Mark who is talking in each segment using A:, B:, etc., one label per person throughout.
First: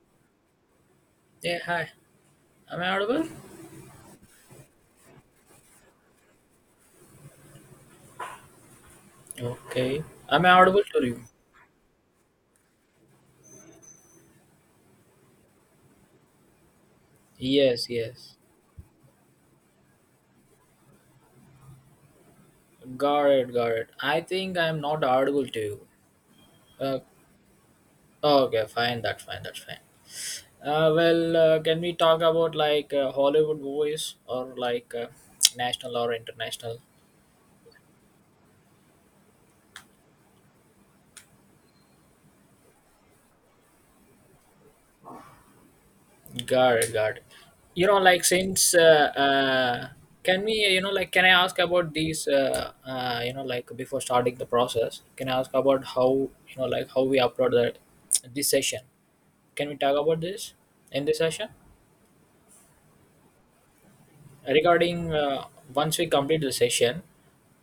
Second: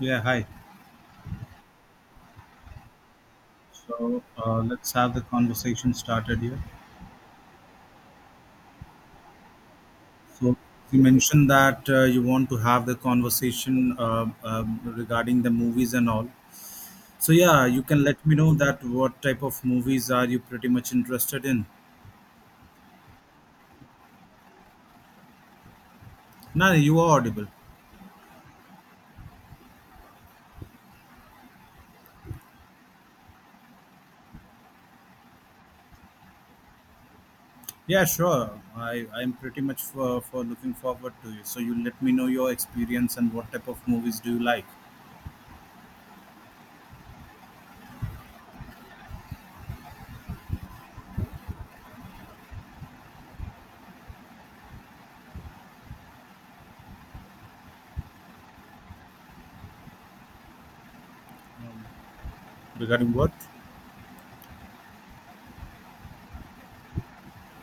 A: Yeah, hi.
B: Yeah, hi. Am I audible?
A: So let's have the conversation started here.
B: Okay. Am I
A: So
B: audible
A: you
B: to you?
A: mentioned that you want to have the conversation regarding the movies and all. So yeah, you
B: Yes,
A: can let me
B: yes.
A: know that what type of movies are you pretty much interested in?
B: Got it, got it. I think I'm not audible to you.
A: No,
B: Uh,
A: you are audible.
B: okay, fine. That's fine. That's fine. Can we talk about like Hollywood movies or like national or international?
A: Yeah, sure. I'm pretty much for looking forward to you. So you let me know your experience and what type of movies do you like
B: Got it, got it. You know, like since can we, you know, like can I ask about these? You know, like before starting the process, can I ask about how you know, like how we upload that this session? Can we talk about this in this session?
A: regarding what?
B: Regarding once we complete the session,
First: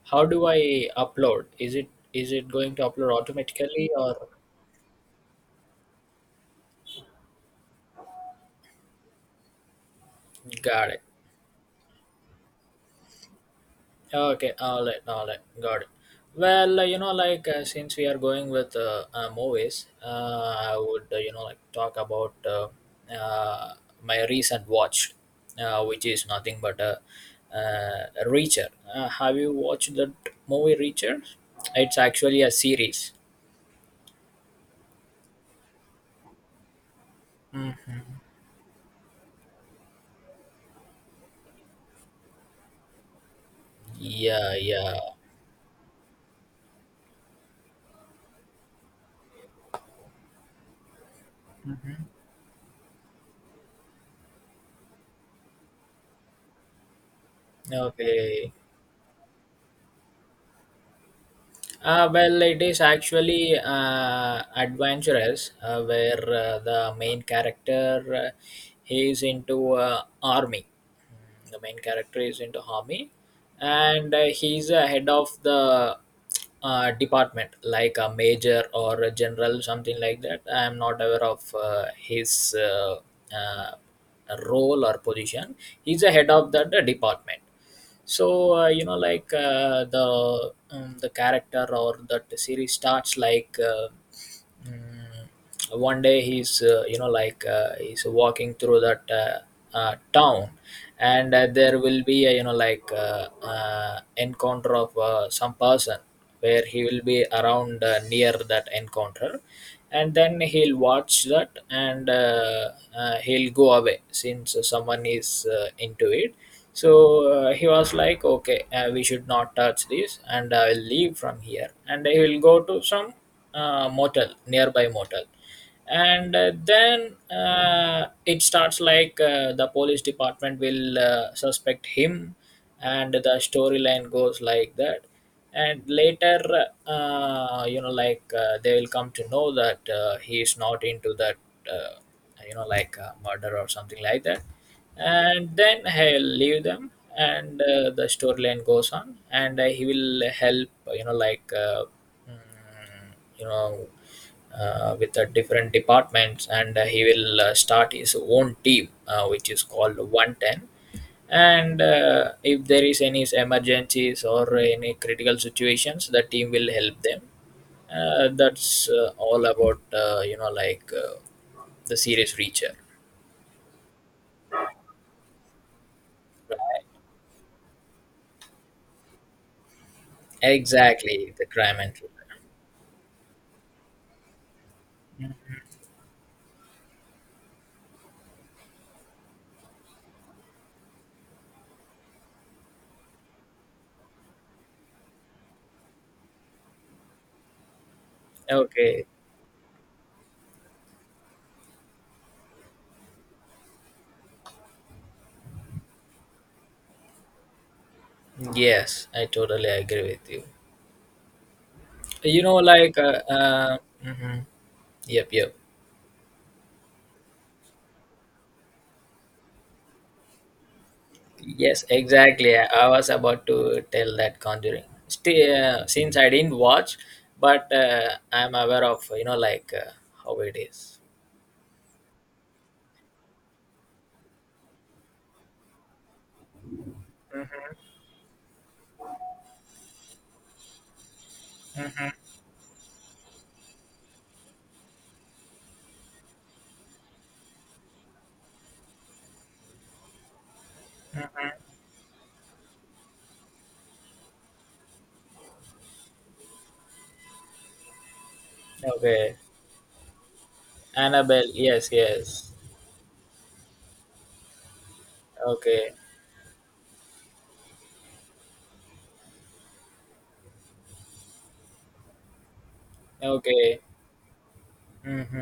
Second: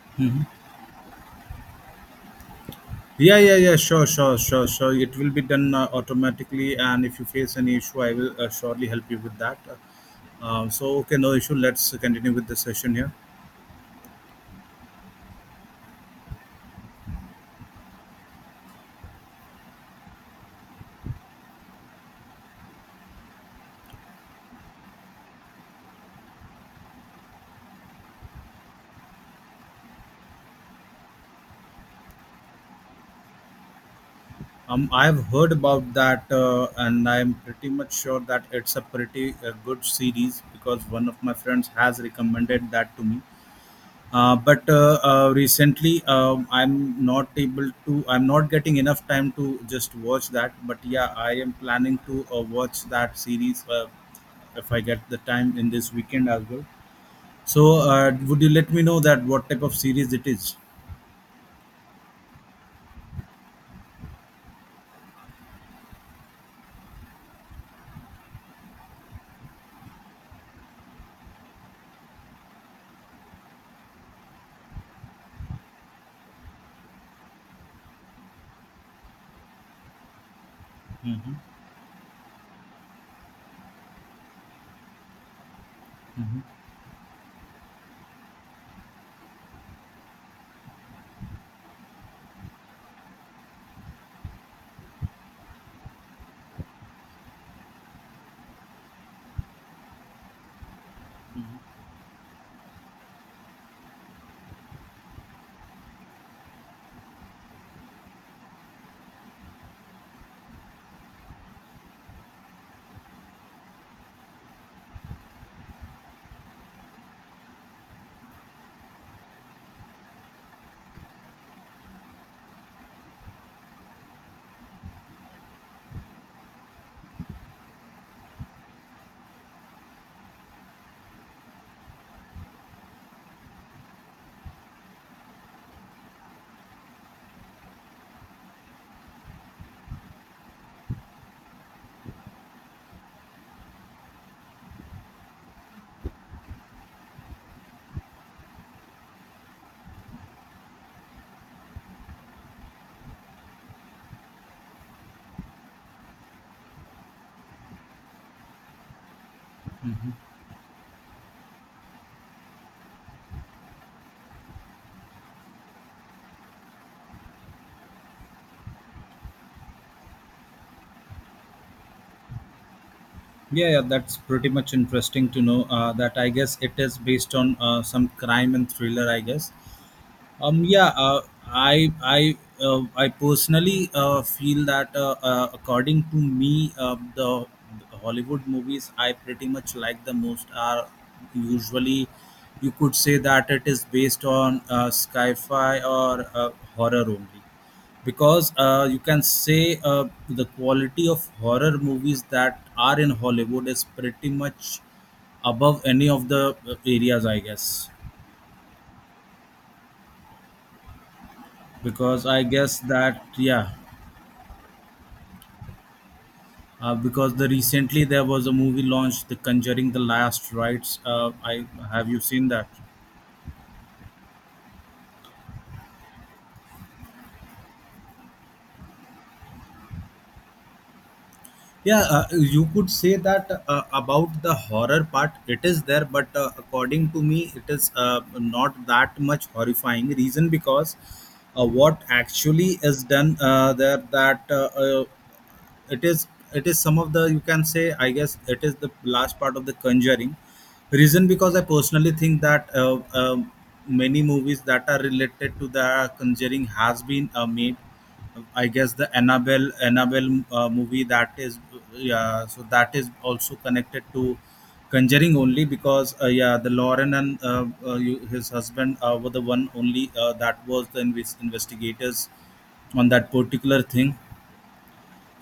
B: how do I upload? Is it going to upload
A: Yeah, yeah, yeah.
B: automatically
A: Sure,
B: or
A: sure, sure, sure. It will be done automatically, and if you face any issue, I will surely help you with that.
B: got it?
A: Okay, no issue. Let's continue with the session here.
B: Okay, all right, got it. You know, like, since we are going with movies, I would you know like talk about uh, my recent watch, which is nothing but a Reacher. Have you watched that movie Reacher? It's actually a series.
A: I have heard about that, and I am pretty much sure
B: Mhm.
A: that it's a pretty good series because one of my friends has recommended that to me. Uh,
B: Yeah,
A: but
B: yeah.
A: uh, uh, recently, I'm not able to. I'm not getting enough time to just watch that. But yeah, I am planning to watch that series. If I get the time in this weekend as well. So, would you
B: Okay.
A: let me know that what type of series it is?
B: Well, it is actually adventurous, where the main character he is into army. The main character is into army, and he's a head of the department, like a major or a general, something like that. I am not aware
A: Mm-hmm.
B: of his uh, role or position. He's a head
A: Mm-hmm.
B: of that department, so you know like, the character or that series starts like mm, one day he's you know like, he's walking through that town, and there will be a you know like, encounter of some person where he will be around near that encounter, and then he'll watch that, and he'll go away since someone is into it, so he was like okay we should not touch this and I'll leave from here, and he will go to some motel nearby motel, and then it starts like the police department will suspect him, and the storyline goes like that, and later you know like, they will come to know that he is not into that uh, you know like, murder or something like that, and then he'll leave them, and the storyline goes on, and he will help you know like mm, you know with the different departments, and he will start his own team which is called
A: Mm-hmm.
B: 110, and if there is any emergencies or any critical situations the team will help them. That's all about you know like, the serious Reacher,
A: Yeah, yeah, that's pretty much interesting to know. That I guess it is based on some crime and thriller, I guess. Um, yeah, uh,
B: exactly, the crime and true
A: I personally feel that according to me, the Hollywood movies I pretty much like the most are usually, you could say that it is based on sci-fi or horror only, because
B: crime.
A: you
B: Okay.
A: can say the quality of horror movies that are in Hollywood is pretty much above any of the areas, I guess.
B: Yes, I totally agree with you.
A: Because
B: You
A: I
B: know
A: guess
B: like uh,
A: that yeah.
B: uh, mhm. Yep, yep.
A: Because the recently there was a movie launched, The Conjuring: The Last Rites. I
B: Yes,
A: have you seen
B: exactly. I
A: that?
B: I was about to tell that Conjuring. Still, since I didn't watch, but I'm aware of you know like how it is.
A: Yeah, you could say that about the horror part, it is there, but according to me, it is not that much horrifying. Reason because what actually is done there that it is it is some of the you can say I guess it is the last part of the conjuring reason because I personally think that many movies that are related to the conjuring has been made. I guess the
B: Okay,
A: annabelle movie that
B: Annabelle.
A: is
B: Yes,
A: yeah,
B: yes.
A: so that is also connected to conjuring only
B: Okay,
A: because yeah, the lauren and his husband were the one only that was the investigators on that
B: okay.
A: particular thing.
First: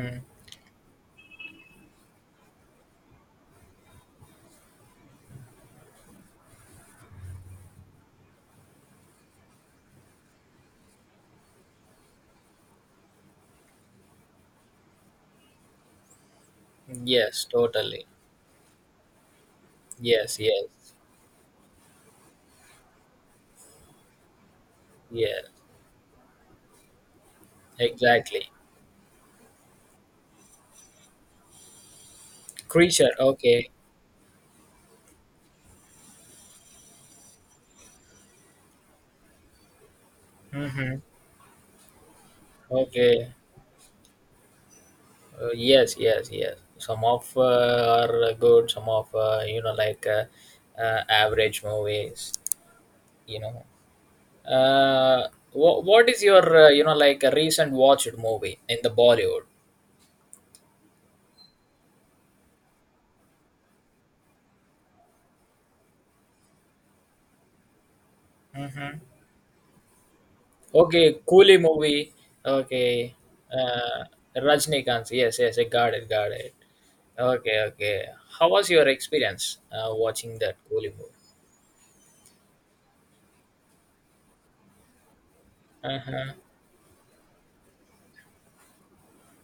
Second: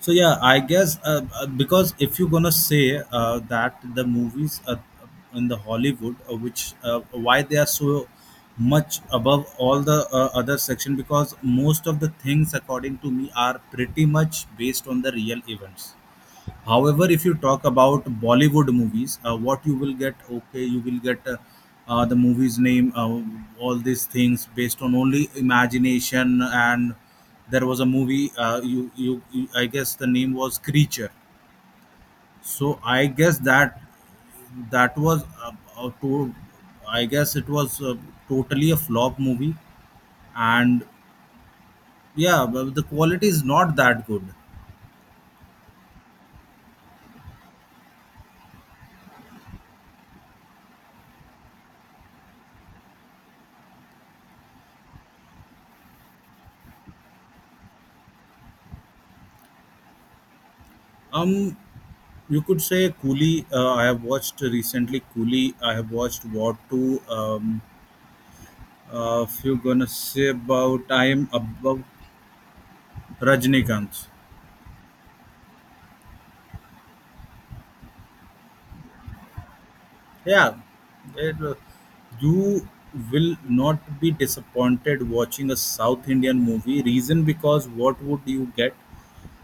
A: So yeah, I guess because if you're gonna say that the movies in the Hollywood, which why they are so much above all the other section, because most of the things, according to me, are pretty much based on the real events. However, if you
B: Yes,
A: talk about
B: totally.
A: Bollywood movies, what you will get,
B: Yes,
A: okay,
B: yes,
A: you will get the movie's name, all these things based on only
B: yes.
A: imagination. And there was a movie,
B: Exactly.
A: I guess the name was Creature. So I
B: Creature.
A: guess
B: Okay.
A: that that was uh, to, I guess it was totally a flop movie, and
B: Mm-hmm.
A: yeah, but the quality
B: Okay.
A: is not that good.
B: Yes, yes, yes. Some of are good. Some of you know like, average movies. You know, uh what is your you know like a recent watched movie in the Bollywood?
A: Um, You could say Coolie. I have watched recently Coolie. I have watched War 2.
B: Hmm.
A: If you're gonna say about, I
B: Okay,
A: am
B: Coolie
A: about
B: movie. Okay. uh
A: Rajnikant.
B: Rajnikant, yes, yes, I got it, got it. Okay, okay. How was your experience watching
A: Yeah,
B: that Coolie movie?
A: it, you will not be disappointed watching a South
B: Uh-huh.
A: Indian movie. Reason because what would you get?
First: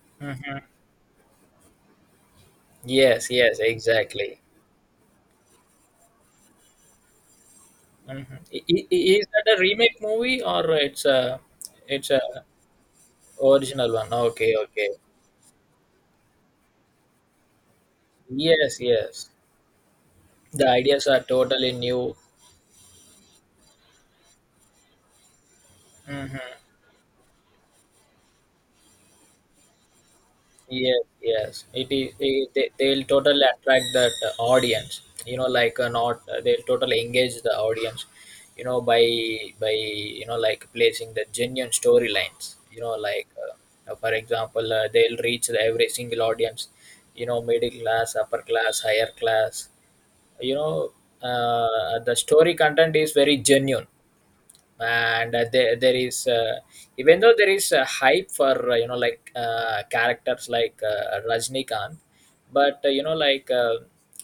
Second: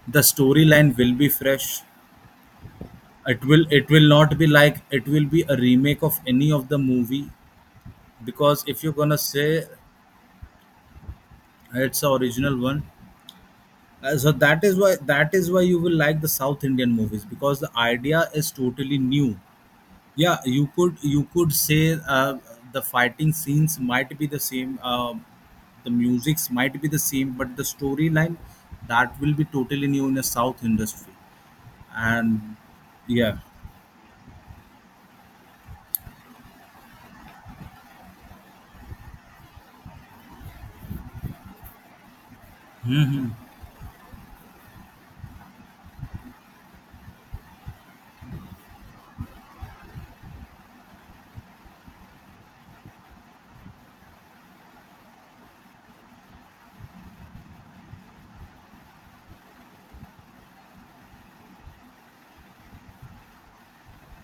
A: The
B: Uh huh.
A: storyline will be fresh.
B: Yes, yes,
A: It will not
B: exactly.
A: be like it will be a remake of any of the movie,
B: Mm-hmm.
A: because if you're gonna
B: Is that a
A: say
B: remake movie or it's a,
A: it's
B: it's
A: the
B: a
A: original one.
B: original one?
A: So
B: Okay, okay.
A: that is why you will like the South Indian movies because the idea is
B: Yes,
A: totally
B: yes.
A: new. Yeah,
B: The
A: you could
B: ideas are
A: you could
B: totally
A: say
B: new.
A: the fighting scenes might be the same, the musics
B: Mm-hmm.
A: might be the same, but the storyline that will be totally new in the South
B: Yes,
A: industry.
B: yes. It is. It,
A: And
B: they, they'll
A: yeah,
B: totally attract that audience. You know, like, not they'll totally engage the audience. You know, by you know like placing the genuine storylines. You know, like, for example, they'll reach the every single audience. You know, middle class, upper class, higher class. You know, the story content is very genuine, and there, there is even though there is a hype for you know like characters like Rajnikant, but you know like,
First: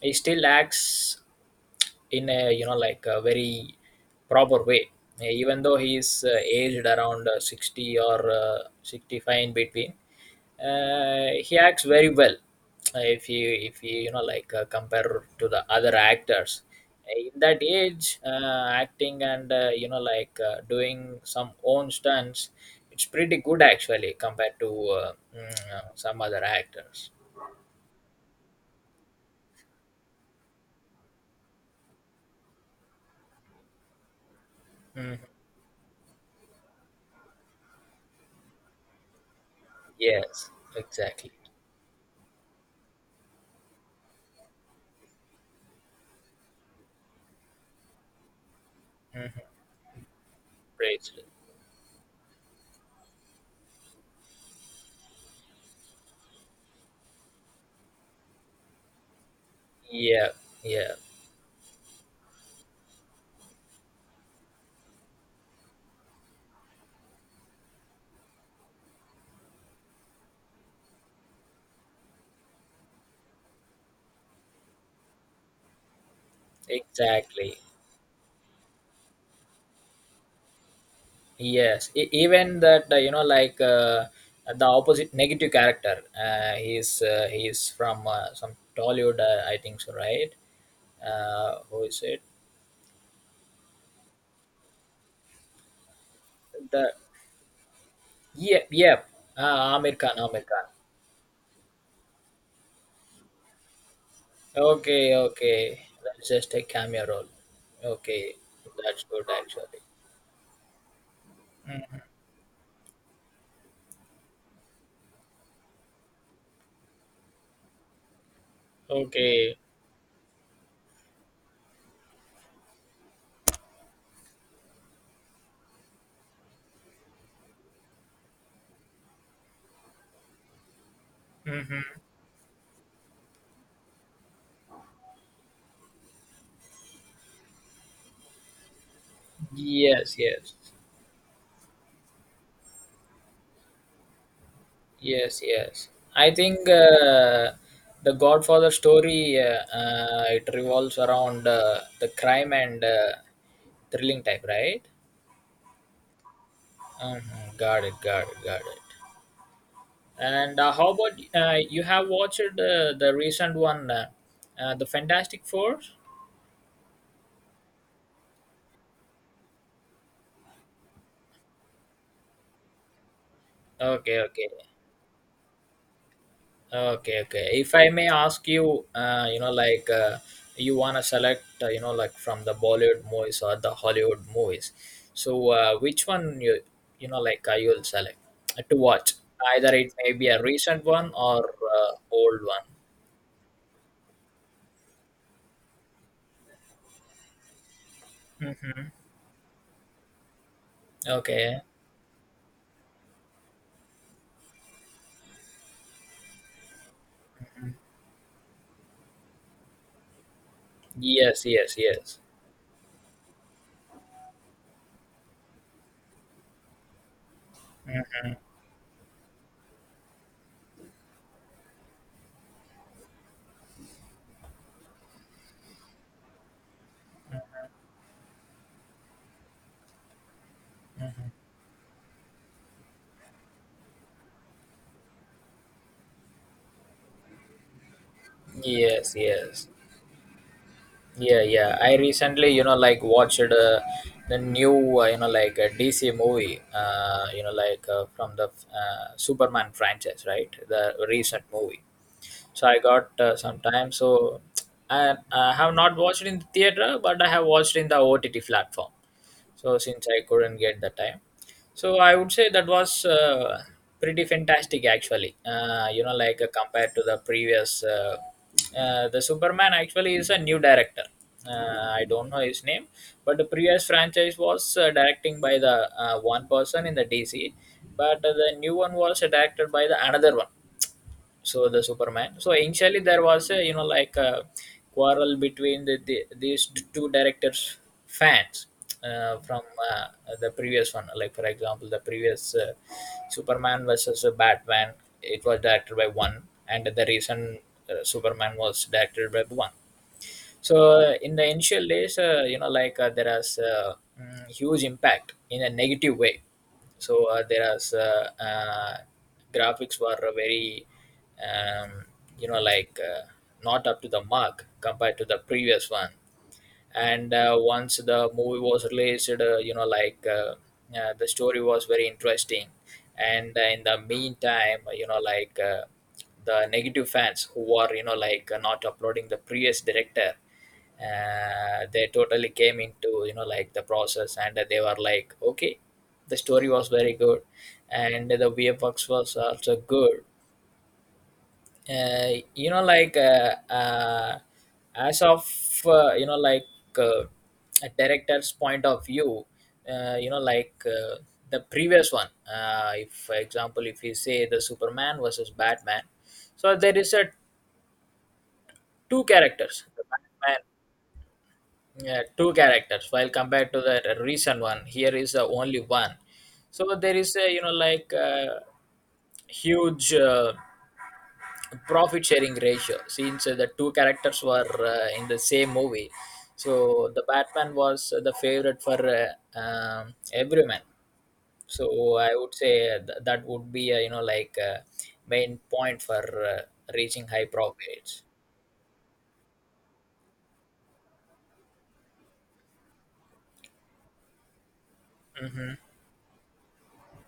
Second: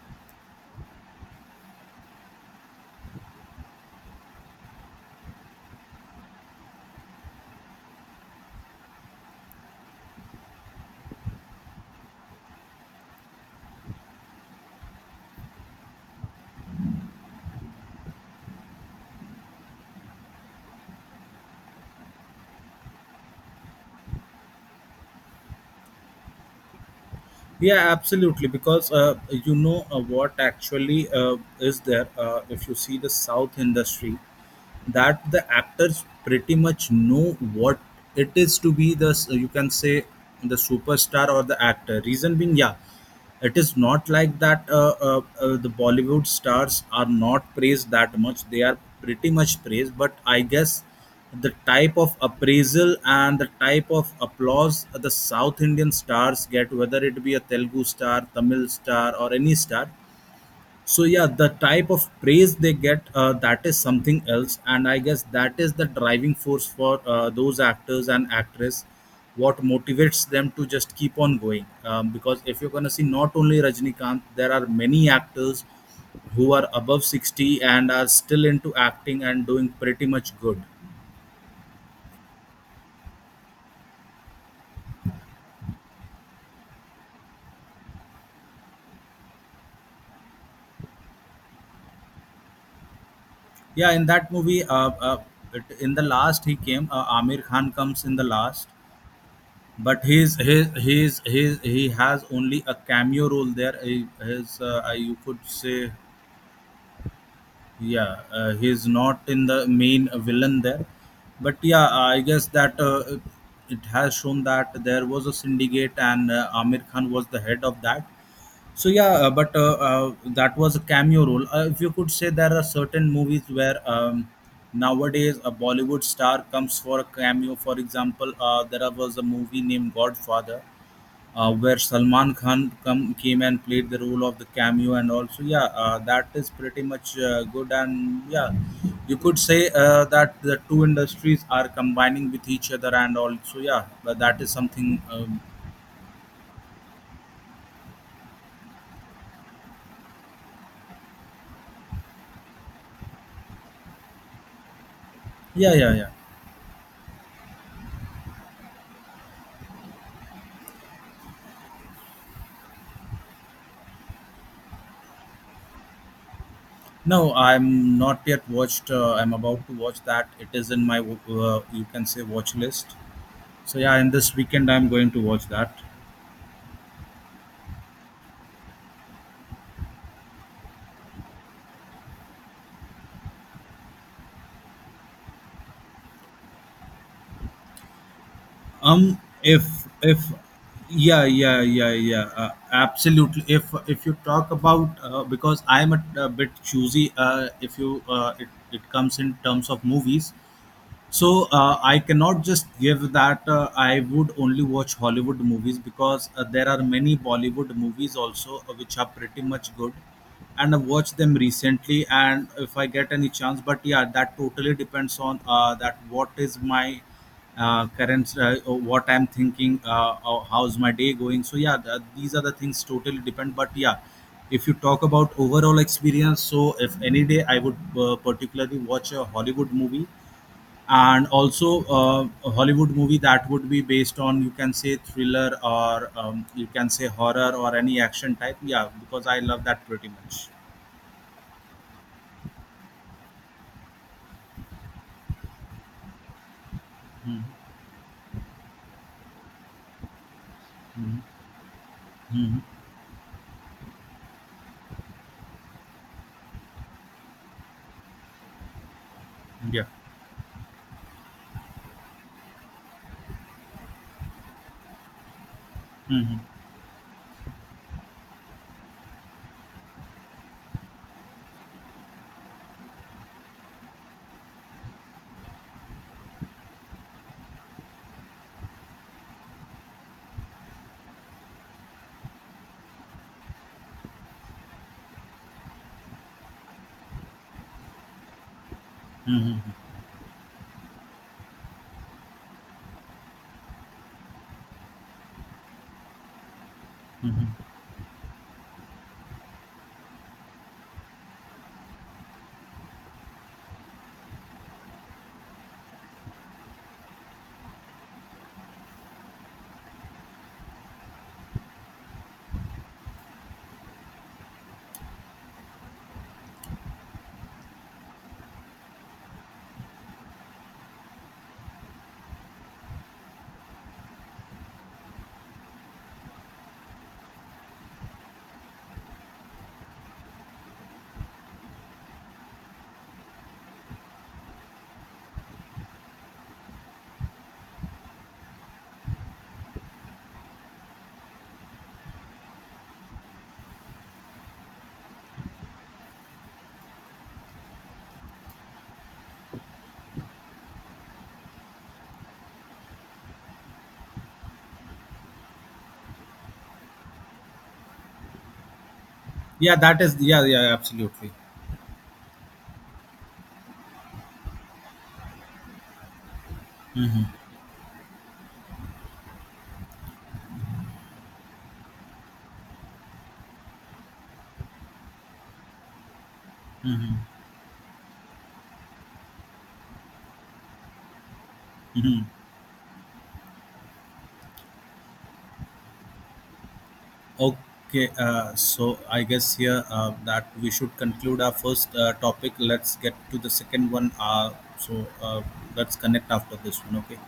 B: he still acts in a you know like a very proper way. Even though he is aged around 60 or 65 in between, he acts very well. If you you know like, compare to the other actors in that age, acting and you know like, doing some own stunts, it's pretty good actually compared to uh, some other actors.
A: yeah, absolutely. Because you know what actually is there. If you see the South industry,
B: Mhm.
A: that the actors pretty much know what it is to be the you can say
B: Yes,
A: the superstar
B: exactly.
A: or the actor reason being yeah it is not like that the bollywood stars are not praised that much. They are pretty much
B: Mhm.
A: praised, but I guess
B: Bracelet.
A: the type of appraisal and the type of applause the south indian stars get, whether it be a telugu star, tamil star or any star.
B: Yeah, yeah,
A: So yeah, the type of praise they get, that is something else, and I guess that is the driving force for those actors and actress what motivates them to just keep on going. Because if you're going to see, not only rajnikant, there are many actors who are above 60
B: exactly.
A: and are still into acting and doing pretty much good.
B: Yes, even that you know, like, the opposite negative character. He's he's from some Tollywood, I think so, right? Who is it?
A: Yeah, in that movie in the last he came,
B: The
A: amir khan comes in the last.
B: yep, yep. Ah, Amir
A: But
B: Khan,
A: he's
B: Amir Khan.
A: he's he's he's he has only a cameo role there. He, his
B: Okay,
A: you could
B: okay.
A: say
B: That's just a cameo role.
A: yeah,
B: Okay,
A: he's
B: that's
A: not
B: good
A: in the
B: actually.
A: main villain there. But yeah,
B: Okay.
A: I guess that it has shown that there was a syndicate and Amir Khan was the head of that. So yeah, but
B: Okay.
A: that was a cameo role. If you could say, there are certain movies where nowadays a Bollywood star comes for a cameo. For example, there was a movie named Godfather where
B: Hmm.
A: Salman Khan came and played the role of the cameo, and also yeah that is pretty much good, and yeah, you could say
B: Yes,
A: that
B: yes.
A: the two industries are combining with each other and also yeah, but that is something.
B: Yes, yes. I think the Godfather story it revolves around the crime and thrilling type, right?
A: Yeah, yeah, yeah.
B: Mhm. Got it, got it, got it. And how about you have watched the recent one, the Fantastic Four?
A: No, I'm not yet watched. I'm about to watch that. It is in my you can say watch list, so yeah, in
B: Okay,
A: this
B: okay.
A: weekend I'm going to watch that.
B: Okay, okay. If I may ask you, you know, like, you wanna select, you know, like from the Bollywood movies or the Hollywood movies. So, which one you, you know, like, you'll select to
A: Um
B: watch?
A: if
B: Either it may
A: if
B: be a recent one
A: Yeah,
B: or
A: yeah, yeah, yeah,
B: old one.
A: absolutely. If you talk about because I'm a bit choosy, if you it
B: Mm-hmm.
A: comes in terms of movies. So
B: Okay.
A: I cannot just give that I would only watch Hollywood movies, because there are many Bollywood movies also which are pretty much good, and I watched them
B: Yes, yes,
A: recently.
B: yes,
A: And if I get any chance, but yeah, that totally depends on that what is my current what I'm thinking, or how's my day going. So yeah, these are the things totally depend. But yeah, if you talk about overall experience, so if any day I would particularly watch a Hollywood movie, and also a Hollywood movie that would be based on you can say thriller or you can say horror or any action type. Yeah,
B: yes,
A: because I love
B: yes.
A: that pretty much.
B: Yeah, yeah. I recently, you know, like watched the new, you know, like, DC movie,
A: Mhm.
B: you know, like, from the Superman franchise, right? The
A: Mhm.
B: recent movie.
A: Mhm.
B: So I got some time. So I have not watched in the theater, but I have watched in the OTT platform. So
A: Yeah.
B: since I couldn't get the time, so I would say that was pretty fantastic actually. You know,
A: Mhm.
B: like, compared to the previous, the Superman actually is a new director. I don't know his name, but the previous franchise was directing by the one person in the DC, but the new one was directed by the another one. So the Superman, so initially there was a you know like a quarrel between these two directors fans
A: Mhm.
B: from uh, the previous one, like for example the previous Superman versus Batman, it was directed by one, and the
A: Mhm.
B: recent Superman was directed by one. So in the initial days, you know, like, there is huge impact in a negative way. So there is graphics were very, um, you know, like, not up to the mark compared to the previous one. And once the movie was released, you know, like, the story was very interesting. And in the meantime, you know, like, the negative fans who are, you know, like, not uploading the previous director they totally came into you know like the process and they were like okay the story was very good and the VFX was also good. uh, you know like, as of you know like uh, a director's point of view, you know like, the previous one, if for example if you say the Superman versus Batman, so there is a two
A: Yeah,
B: characters,
A: that
B: the
A: is yeah
B: Batman.
A: yeah absolutely.
B: Yeah, two characters. While compared to the recent one, here is the only one. So there
A: Mhm.
B: is a you know like, huge profit sharing ratio since the two characters were in the same movie. So
A: Mhm.
B: the Batman was the favorite for everyone. So
A: Mhm.
B: I would say that would be you know like, main point for reaching high
A: Okay,
B: profits.
A: so I guess here that we should conclude our first topic. Let's get to the second one. So uh,
B: Mm-hmm.
A: let's connect after this one. Okay.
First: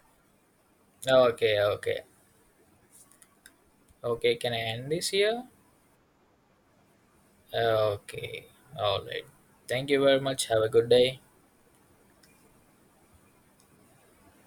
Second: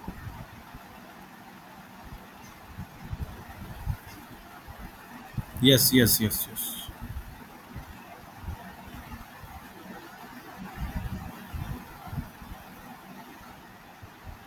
B: Okay, okay, okay. Can I end this here?
A: Yes. Yes. Yes. Yes.
B: Okay. All right. Thank you very much. Have a good day.